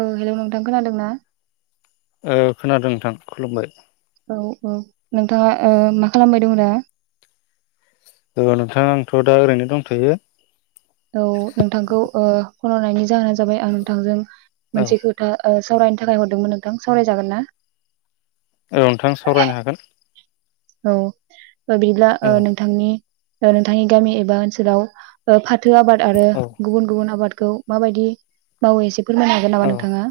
औ हेलौ नोंथां खोनादोंना ओ खोनादों नोंथां खुलुमबाय। औ औ नोंथाङा ओ मा खालामबाय दंङ दा? औ नोंथां आंथ' दा ओरैनो दंथायो। औ नोंथांखौ ओ फन हरनायनि जाहोना जाबाय आं नोंथांजों औ मोनसे खोथा ओ सावरायनो थाखाय हरदोंमोन नोंथां सावरायजागोन ना? औ नोंथां सावरायनो हागोन। औ। ओ बिदिला ओ औ नोंथांनि ओ नोंथांनि गामि एबा ओनसोलाव ओ फाथ फाथो आबाद आरो औ गुबुन गुबुन आबाद गौ माबायदि मावो एसे फोरमायनो हागोन नामा औ नोंथाङा?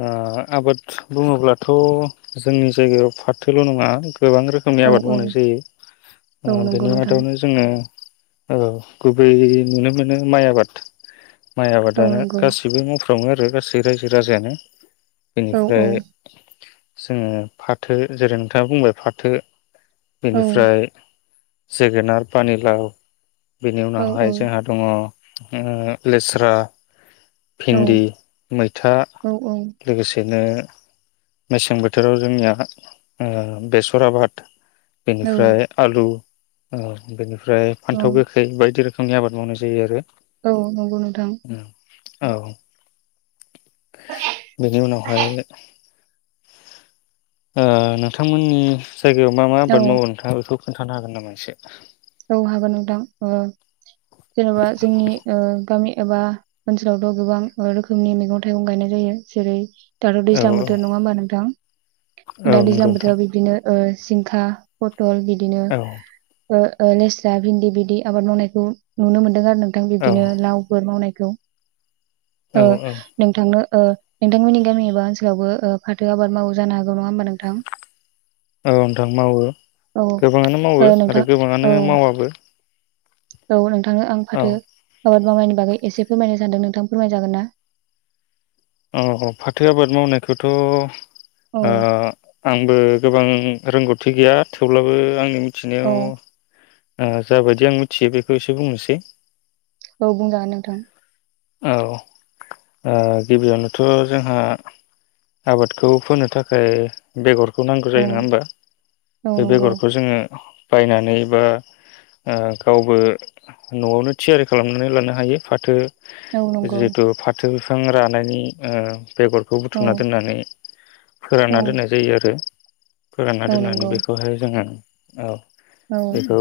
ओ आबाद बुङोब्लाथ' जोंनि जायगायाव फाथोल' नङा। गोबां रोखोमनि औ आबाद औ मावनाय जायो औ ओ नंगौ बेनि नोंथां मादावनो जोङो ओ गुबैयै नुनो मोनो माइ आबाद। माइ औ आबादानो नंगौ गासिबो मावफ दङो आरो गासै रायजो राजायानो। [inaudible] औ बेनिफ्राय जोङो फाथो जेरै नोंथाङा बुंबाय फाथो औ बेनिफ्राय जोगोनार पानि लााव। बेनि औ औ उनावहाय जोंहा दङ ओ लेस्रा औ भिन्दि मैथा। औ लोगोसेनो मेसें बोथोराव जोंनिया ओ बेसर आबाद बेनिफ्राय आलु। ओ बेनिफ फ्राय औ फान्थाव गोखै बायदि रोख फांनि आबाद मावनाय जायो आरो। औ नंगौ नोंथां। औ। [unintelligible] बेदि उनावहाय ओ नोंथांमोननि जायगायाव मा मा आबाद औ मावो नोंथाङा बेख खोन्थानो हागोन नामा एसे? [unintelligible] औ हागोन नोंथां ओ जेनेबा जोंनि ओ गामि एबा ओनसोलावथ' गोबां रोखोमनि मैगं थाइगं गायनाय जायो जेरै दाथ' औ दैज्लां औ बोथोर नङा होनोमबा नोंथां औ दा नंगौ दैज्लां नोंथां बोथोराव बिदिनो ओ जिंखा प दल बिदिनो औ [unintelligible] लेस्रा भिन्दि बिदि आबाद मावनायखौ नुनो मोन्दों आरो नों गां बिबदिनो लावफोर मावनाय खौ [unintelligible] औ ओ नोंथांनो ओ नोंथांमोननि गामि एबा ओनसोलावबो ओ फाथो आबाद मावो जानो हागौ नङा होमबा नोंथां? औ नोंथां मावो औ गोबाङानो मावो ओ आरो नोंथां गोबाङा आनो औ मावाबो । औ नों थाङो आं फाथो आबाद मावनायनि बागै एसे फोरमायनो सानदों नोंथां फोरमाय जागोन ना? अ ह फाथो आबाद मावनायखौथ' औ [unintelligible] आंबो गोबां रोंगौथि गैया थेवब्लाबो आंनि मि औ थिनायाव आङो जाबायदि आं मिथियो बेखौ एसे बुंनोसै औ बुंजागोन नोंथां । औ ओ गिबियावनोथ' जोंहा आबादखौ फोनो थाखाय बेगर खौ नांगौ औ जायो नङाहोमबा औ बे नंगौ बेगरखौ जोङो बायनानै बा ओ गावबो न'आवनो थियारि खालामनानै लानो हायो फाथो औ नंगौ जितु फाथो फां रानायनि ओ बेगरखौ औ बुथुमना दोननानै औ फोरानना दोननाय जायो आरो । फोरानना औ दोननानै नंगौ बेखौहाय जोंहा औ औ । बेखौ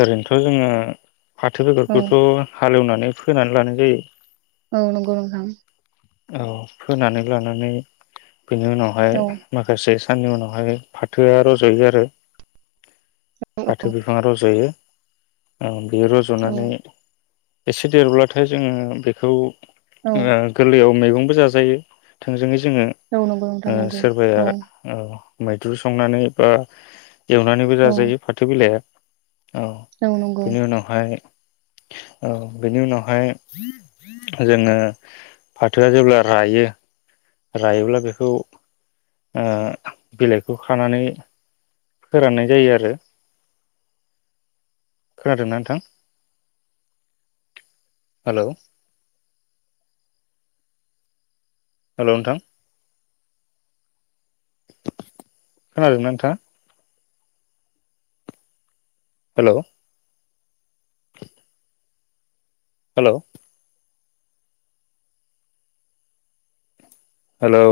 ओरैनोथ' जोङो फाथो औ बेगरखौथ' हालौनानै फोनानै लानाय जायो। औ नंगौ नोंथां। औ फोनानै लानानै बिनि उनावहाय औ माखासे साननि उनावहाय फाथोआ रजायो आरो। फाथो बिफाङा रज'यो। औ बेयो औ रज'नानै एसे देरब्लाथाय जोङो बेखौ ओ गोरलयाव मैगंबो जाजायो थोंजोङै जोङो औ नंगौ नोंथां ओ नंगौ औ सोरबाया औ मैद्रु संनानै बा एवनानैबो औ जाजायो फाथो बिलाइया। औ औ नंगौ बेनि उनावहाय औ बेनि उनावहाय जोङो फाथोआ जेब्ला रायो रायोब्ला बेखौ ओ बिलाइखौ खानानै फोराननाय जायो आरो खोनादोंना नोंथां? हेलौ हेलौ नोंथां खोनादोंना नोंथाङा? Hello hello hello